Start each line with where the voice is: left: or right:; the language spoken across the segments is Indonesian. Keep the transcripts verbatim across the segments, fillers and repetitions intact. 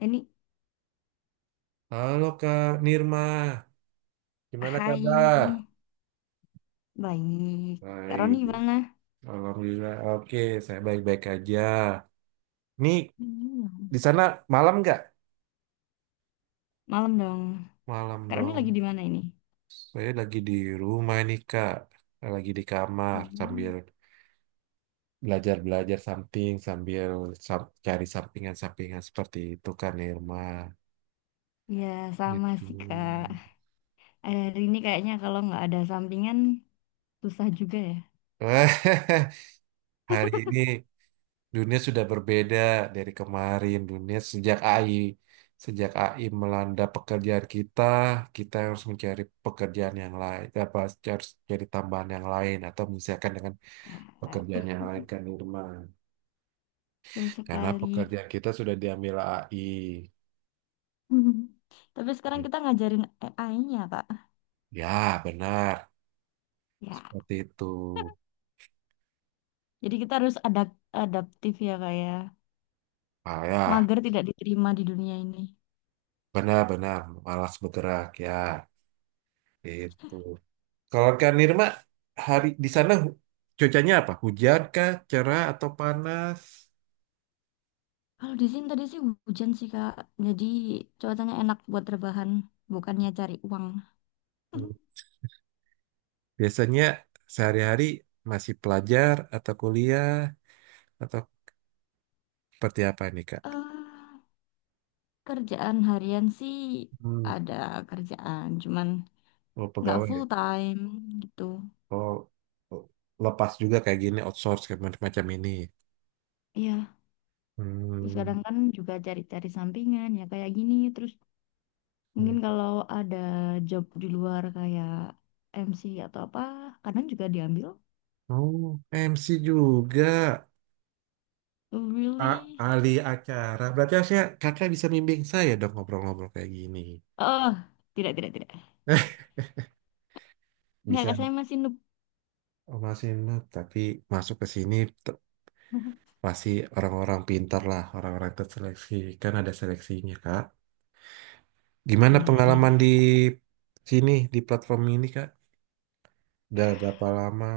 left: Ini,
right: Halo Kak Nirma, gimana kabar?
left: hai, baik. Kak
right: Baik,
left: Roni gimana?
right: Alhamdulillah. Oke, saya baik-baik aja. Nih,
left: Hmm.
right: di sana malam nggak?
left: Malam dong.
right: Malam
left: Kak Roni lagi
right: dong.
left: di mana ini?
right: Saya lagi di rumah nih Kak, lagi di kamar sambil
left: Hmm.
right: belajar-belajar something, sambil sam- cari sampingan-sampingan seperti itu Kak Nirma.
left: Ya, sama
right: Gitu.
left: sih Kak. Hari ini kayaknya kalau nggak ada sampingan, susah juga ya.
right: Hari ini. Dunia sudah berbeda dari kemarin. Dunia sejak A I, sejak A I melanda pekerjaan kita, kita harus mencari pekerjaan yang lain, apa harus cari tambahan yang lain, atau misalkan dengan
left: Ya,
right: pekerjaan yang lain kan Irma.
left: betul
right: Karena
left: sekali.
right: pekerjaan kita sudah diambil A I.
left: Mhm. Tapi sekarang kita ngajarin A I-nya, Kak.
right: Ya, benar.
left: Ya,
right: Seperti itu.
left: jadi kita harus adapt adaptif ya, Kak ya.
right: Ah, ya,
left: Mager tidak diterima di dunia ini.
right: benar-benar malas bergerak ya. Itu. Kalau Kak Nirma, hari di sana hu- cuacanya apa? Hujan kah, cerah atau panas?
left: Kalau di sini tadi sih hujan sih Kak, jadi cuacanya enak buat rebahan, bukannya cari uang.
right: Hmm. Biasanya sehari-hari masih pelajar atau kuliah atau seperti apa nih Kak?
left: eh Kerjaan harian sih
right: Hmm.
left: ada kerjaan, cuman
right: Oh,
left: nggak
right: pegawai,
left: full
right: ya?
left: time gitu.
right: Oh, oh, lepas juga kayak gini outsource kayak macam macam ini.
left: Iya, terus
right: Hmm.
left: kadang kan juga cari-cari sampingan ya kayak gini. Terus
right: Hmm.
left: mungkin kalau ada job di luar kayak M C atau apa, kadang juga diambil.
right: Oh, M C juga.
left: Oh,
right: A-
left: really?
right: ahli acara. Berarti harusnya kakak bisa bimbing saya dong ngobrol-ngobrol kayak gini.
left: Oh, tidak, tidak, tidak. Nggak, Kak,
right: Bisa.
left: saya masih noob.
right: Oh, masih not, tapi masuk ke sini te- pasti orang-orang pintar lah, orang-orang terseleksi. Kan ada seleksinya, Kak. Gimana
left: Ya, iya
right: pengalaman di
left: sih.
right: sini, di platform ini, Kak? Udah berapa lama?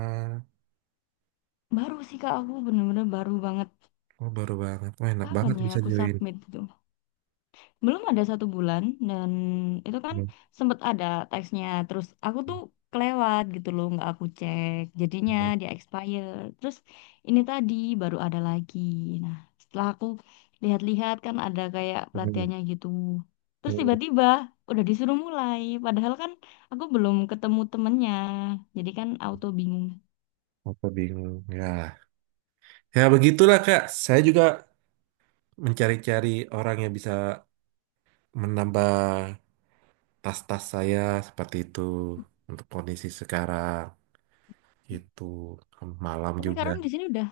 left: Baru sih Kak, aku bener-bener baru banget.
right: Oh, baru banget. Wah, enak
left: Kapan
right: banget
left: ya
right: bisa
left: aku
right: join.
left: submit itu? Belum ada satu bulan dan itu kan
right: Hmm,
left: sempet ada teksnya. Terus aku tuh kelewat gitu loh, nggak aku cek. Jadinya
right: hmm,
left: dia expire. Terus ini tadi baru ada lagi. Nah, setelah aku lihat-lihat kan ada kayak
right: hmm,
left: pelatihannya gitu. Terus
right: hmm.
left: tiba-tiba udah disuruh mulai. Padahal kan aku belum ketemu temennya. Jadi kan auto bingung.
right: Aku bingung. Ya, ya begitulah, Kak. Saya juga mencari-cari orang yang bisa menambah tas-tas saya seperti itu untuk kondisi sekarang. Itu. Malam
left: Tapi
right: juga.
left: karena di sini udah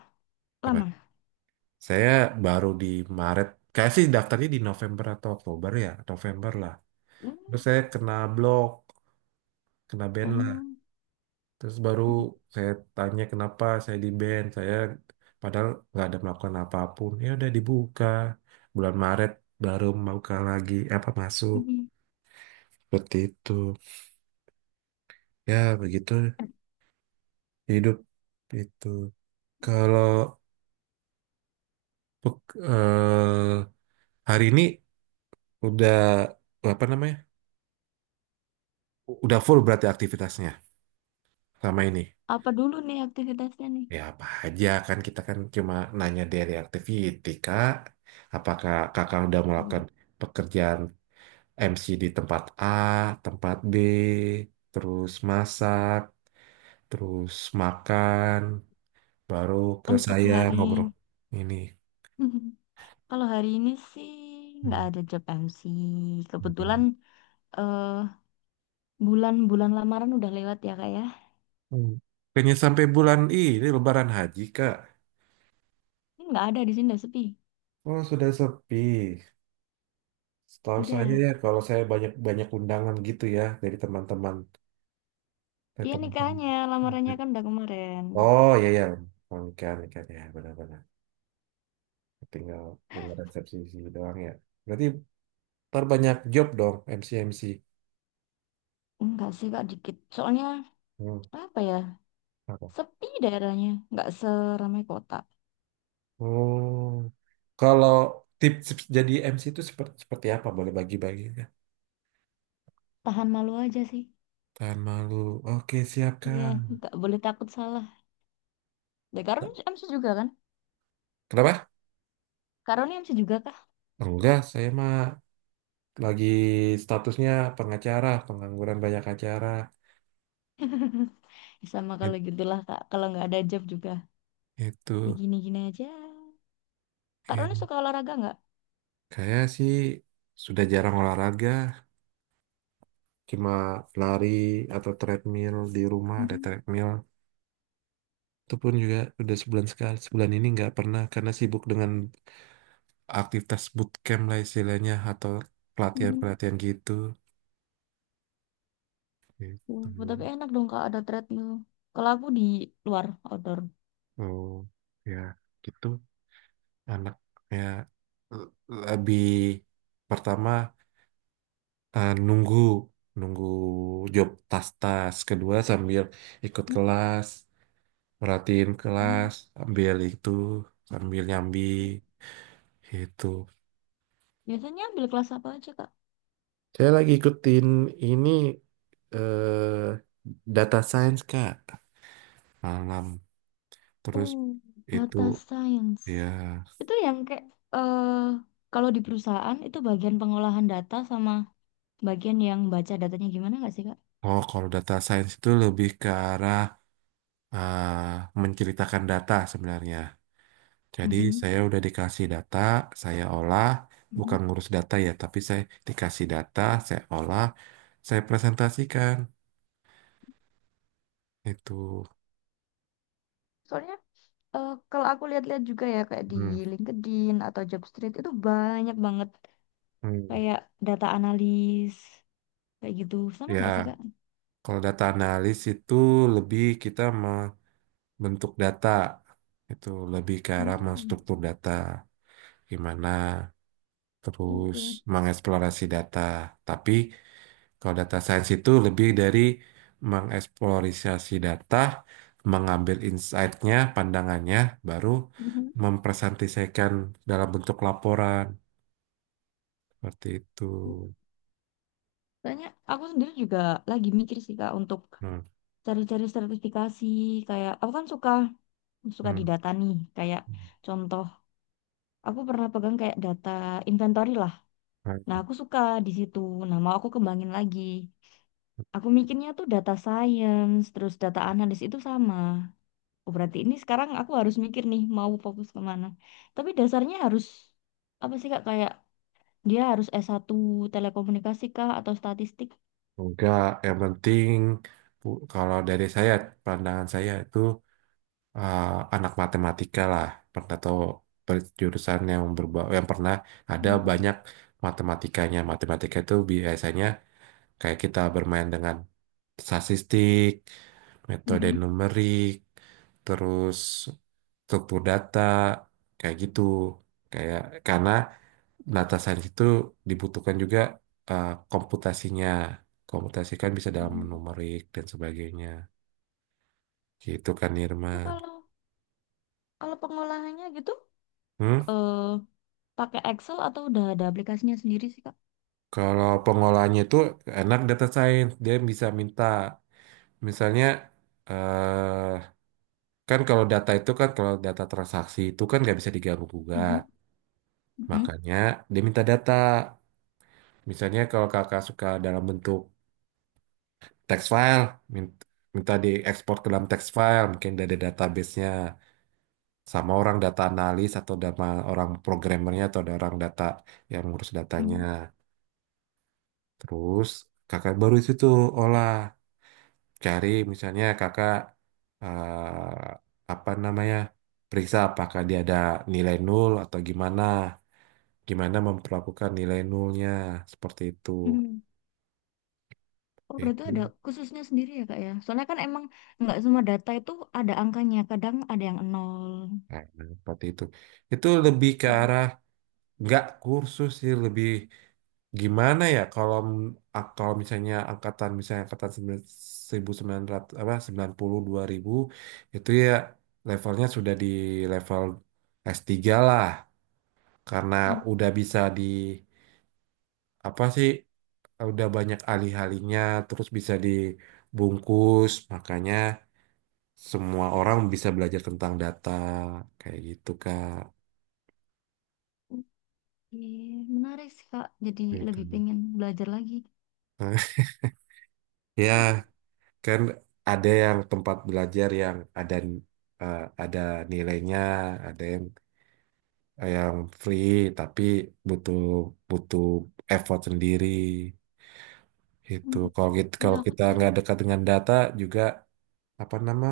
right: Apa?
left: lama.
right: Saya baru di Maret. Kayak sih daftarnya di November atau Oktober ya. November lah. Terus
left: Hmm.
right: saya kena blok. Kena ban lah.
left: Oh.
right: Terus baru saya tanya kenapa saya di ban. Saya padahal nggak ada melakukan apapun. Ya udah dibuka. Bulan Maret baru buka lagi. Eh, apa masuk.
left: Mhm.
right: Seperti itu. Ya begitu
left: Eh,
right: hidup itu. Kalau pek- eh, hari ini udah apa namanya, udah full berarti aktivitasnya selama ini.
left: Apa dulu nih aktivitasnya nih?
right: Ya apa aja kan kita kan cuma nanya dari activity kak. Apakah kakak udah
left: Iya.
right: melakukan pekerjaan M C di tempat A, tempat B, terus masak, terus makan, baru ke
left: Untuk
right: saya
left: hari
right: ngobrol ini.
left: kalau hari ini sih
right: Hmm.
left: nggak ada job M C.
right: Hmm.
left: Kebetulan eh bulan-bulan lamaran udah lewat ya kak ya.
right: Hmm. Kayaknya sampai bulan ini Lebaran Haji kak.
left: Ini nggak ada, di sini udah sepi.
right: Oh sudah sepi. Setahu saya ya
left: Udah.
right: kalau saya banyak banyak undangan gitu ya dari teman-teman. Ke
left: Iya nikahnya,
right: teman-teman.
left: lamarannya kan udah kemarin.
right: Oh iya ya, ikan ikan ya benar-benar. Tinggal dengan resepsi si doang ya. Berarti terbanyak job dong M C M C.
left: Enggak sih kak dikit. Soalnya
right: Hmm,
left: apa ya?
right: apa?
left: Sepi daerahnya. Nggak seramai kota.
right: Oh, kalau tips jadi M C itu seperti seperti apa? Boleh bagi-bagi ya.
left: Tahan malu aja sih.
right: Tahan malu. Oke siap
left: Iya,
right: Kang.
left: nggak boleh takut salah. Ya Karun M C juga kan?
right: Kenapa?
left: Karun M C juga kah?
right: Enggak, saya mah lagi statusnya pengacara, pengangguran banyak acara.
left: Sama
right: It-
left: kalau gitulah kak, kalau nggak ada job juga ya
right: Itu.
left: gini-gini aja. Kak
right: Ya.
left: Roni suka olahraga nggak?
right: Kayak sih sudah jarang olahraga, cuma lari atau treadmill. Di rumah ada
left: Mhm,
right: treadmill, itu pun juga udah sebulan sekali. Sebulan ini nggak pernah karena sibuk dengan aktivitas bootcamp lah istilahnya, atau pelatihan
left: mhm.
right: pelatihan gitu gitu.
left: Oh, tapi enak dong kak ada treadmill, kalau aku di luar outdoor.
right: Oh ya gitu anak ya, l- lebih pertama, eh, nunggu nunggu job tas-tas kedua sambil ikut
left: Hmm?
right: kelas, merhatiin
left: Hmm.
right: kelas, ambil itu sambil nyambi itu.
left: Biasanya ambil kelas apa aja kak?
right: Saya lagi ikutin ini eh data science Kak malam. Terus
left: Oh,
right: itu
left: data science.
right: ya.
left: Itu yang kayak eh kalau di perusahaan itu bagian pengolahan data sama bagian yang baca datanya gimana nggak sih kak?
right: Oh kalau data science itu lebih ke arah eh, menceritakan data sebenarnya. Jadi
left: Mhm,
right: saya udah dikasih data, saya olah,
left: mhm.
right: bukan ngurus data ya, tapi saya dikasih data, saya olah, saya presentasikan itu.
left: Soalnya eh, kalau aku lihat-lihat juga ya kayak di
right: Hmm.
left: LinkedIn atau Jobstreet itu banyak banget
right: Hmm.
left: kayak data analis kayak gitu sama nggak sih
right: Ya,
left: kak?
right: kalau data analis itu lebih kita bentuk data, itu lebih ke arah
left: Oh,
right: menstruktur data gimana, terus
left: gitu.
right: mengeksplorasi data, tapi kalau data science itu lebih dari mengeksplorasi data, mengambil insight-nya, pandangannya, baru
left: Mhm.
right: mempresentasikan dalam bentuk laporan seperti itu.
left: Soalnya aku sendiri juga lagi mikir sih kak untuk
right: Hmm,
left: cari-cari sertifikasi, kayak aku kan suka suka di
right: hmm.
left: data nih, kayak
right: Hmm.
left: contoh aku pernah pegang kayak data inventory lah. Nah aku suka di situ. Nah mau aku kembangin lagi. Aku mikirnya tuh data science terus data analis itu sama. Oh, berarti ini sekarang aku harus mikir nih mau fokus kemana. Tapi dasarnya harus apa sih kak, kayak dia harus s satu telekomunikasi kah atau statistik?
right: Enggak, yang penting bu- kalau dari saya pandangan saya itu, eh, anak matematika lah, pernah atau ber- jurusan yang berba yang pernah ada
left: Hmm.
right: banyak matematikanya. Matematika itu biasanya kayak kita bermain dengan statistik, metode
left: Mhm.
right: numerik, terus struktur data kayak gitu, kayak karena data science itu dibutuhkan juga eh, komputasinya. Komputasi kan bisa dalam
left: Hmm.
right: numerik dan sebagainya, gitu kan
left: Itu
right: Irman.
left: kalau kalau pengolahannya gitu.
right: Hmm?
left: Eh, Pakai Excel atau udah ada aplikasinya sendiri sih, Kak?
right: Kalau pengolahnya itu anak data science, dia bisa minta, misalnya, eh kan kalau data itu kan, kalau data transaksi itu kan nggak bisa diganggu
left: Mhm.
right: gugat.
left: Mhm.
right: Makanya dia minta data. Misalnya kalau kakak suka dalam bentuk text file, min- minta diekspor ke dalam text file, mungkin dari database-nya sama orang data analis atau sama orang programmernya atau ada orang data yang ngurus datanya.
left: Mhm.
right: Terus kakak baru itu tuh olah. Cari misalnya kakak eh, apa namanya, periksa apakah dia ada nilai nol atau gimana gimana memperlakukan nilai nolnya seperti itu
left: Mhm. Oh, berarti
right: itu.
left: ada khususnya sendiri ya, Kak ya? Soalnya kan emang nggak semua data itu ada angkanya. Kadang ada yang nol.
right: Nah, seperti itu itu lebih ke
left: Mhm.
right: arah nggak kursus sih, lebih gimana ya kalau m- kalau misalnya angkatan misalnya angkatan seribu sembilan ratus apa sembilan puluh dua ribu itu ya, levelnya sudah di level s tiga lah, karena udah bisa di apa sih, udah banyak alih-alihnya, terus bisa dibungkus, makanya semua orang bisa belajar tentang data kayak gitu Kak.
left: Oke, menarik sih, Kak. Jadi
right: Gitu.
left: lebih pengen belajar lagi.
right: Ya kan, ada yang tempat belajar yang ada eh, ada nilainya, ada yang yang free tapi butuh butuh effort sendiri. Itu
left: Mhm.
right: kalau kita
left: Ya
right: kalau
left: aku
right: kita
left: tadi.
right: nggak dekat dengan data juga apa nama,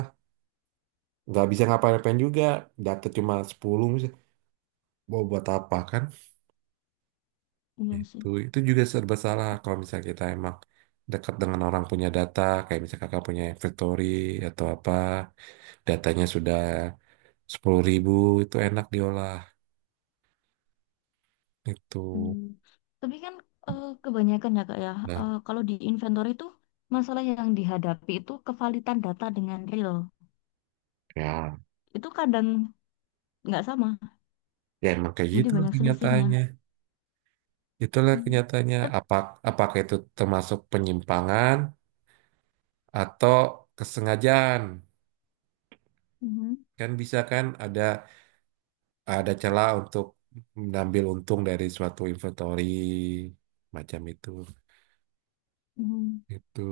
right: nggak bisa ngapain-ngapain juga data cuma sepuluh misalnya mau buat apa kan.
left: Iya sih.
right: Itu itu juga serba salah kalau misalnya kita emang dekat dengan orang punya data, kayak misalnya kakak punya inventory atau apa datanya sudah sepuluh ribu itu enak diolah itu.
left: Hmm, tapi kan eh, kebanyakan ya Kak ya,
right: Nah
left: eh, kalau di inventory itu masalah yang dihadapi itu kevalitan data dengan real.
right: ya,
left: Itu kadang nggak sama,
right: ya emang kayak
left: jadi
right: gitu lah
left: banyak selisihnya.
right: kenyataannya. Itulah
left: Hmm.
right: kenyataannya.
left: Tapi,
right: Apa apakah itu termasuk penyimpangan atau kesengajaan,
left: mhm,
right: kan bisa kan, ada ada celah untuk mengambil untung dari suatu inventory macam itu
left: mhm.
right: itu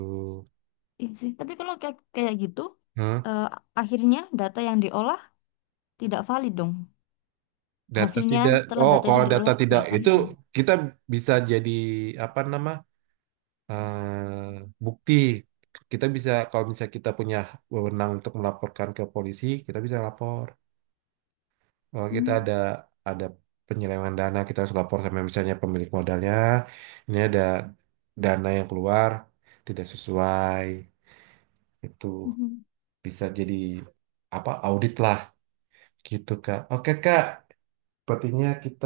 left: Iya sih. Tapi kalau kayak, kayak gitu,
right: Hah?
left: eh, akhirnya data yang diolah tidak valid dong.
right: Data
left: Hasilnya
right: tidak
left: setelah
right: oh
left: data itu
right: kalau data
left: diolah kan
right: tidak
left: nggak
right: itu
left: valid dong.
right: kita bisa jadi apa nama, eh, bukti. Kita bisa kalau misalnya kita punya wewenang untuk melaporkan ke polisi kita bisa lapor, kalau kita
left: Hmm.
right: ada ada penyelewengan dana, kita harus lapor sama misalnya pemilik modalnya, ini ada dana yang keluar tidak sesuai itu,
left: Mhm.
right: bisa jadi apa audit lah gitu kak. Oke kak sepertinya kita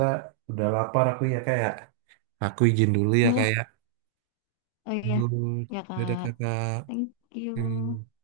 right: udah lapar aku ya kayak, aku izin dulu ya
left: Duh,
right: kayak.
left: oh iya,
right: Aduh,
left: ya
right: dadah
left: Kak.
right: kakak.
left: Thank
right: Hmm.
left: you.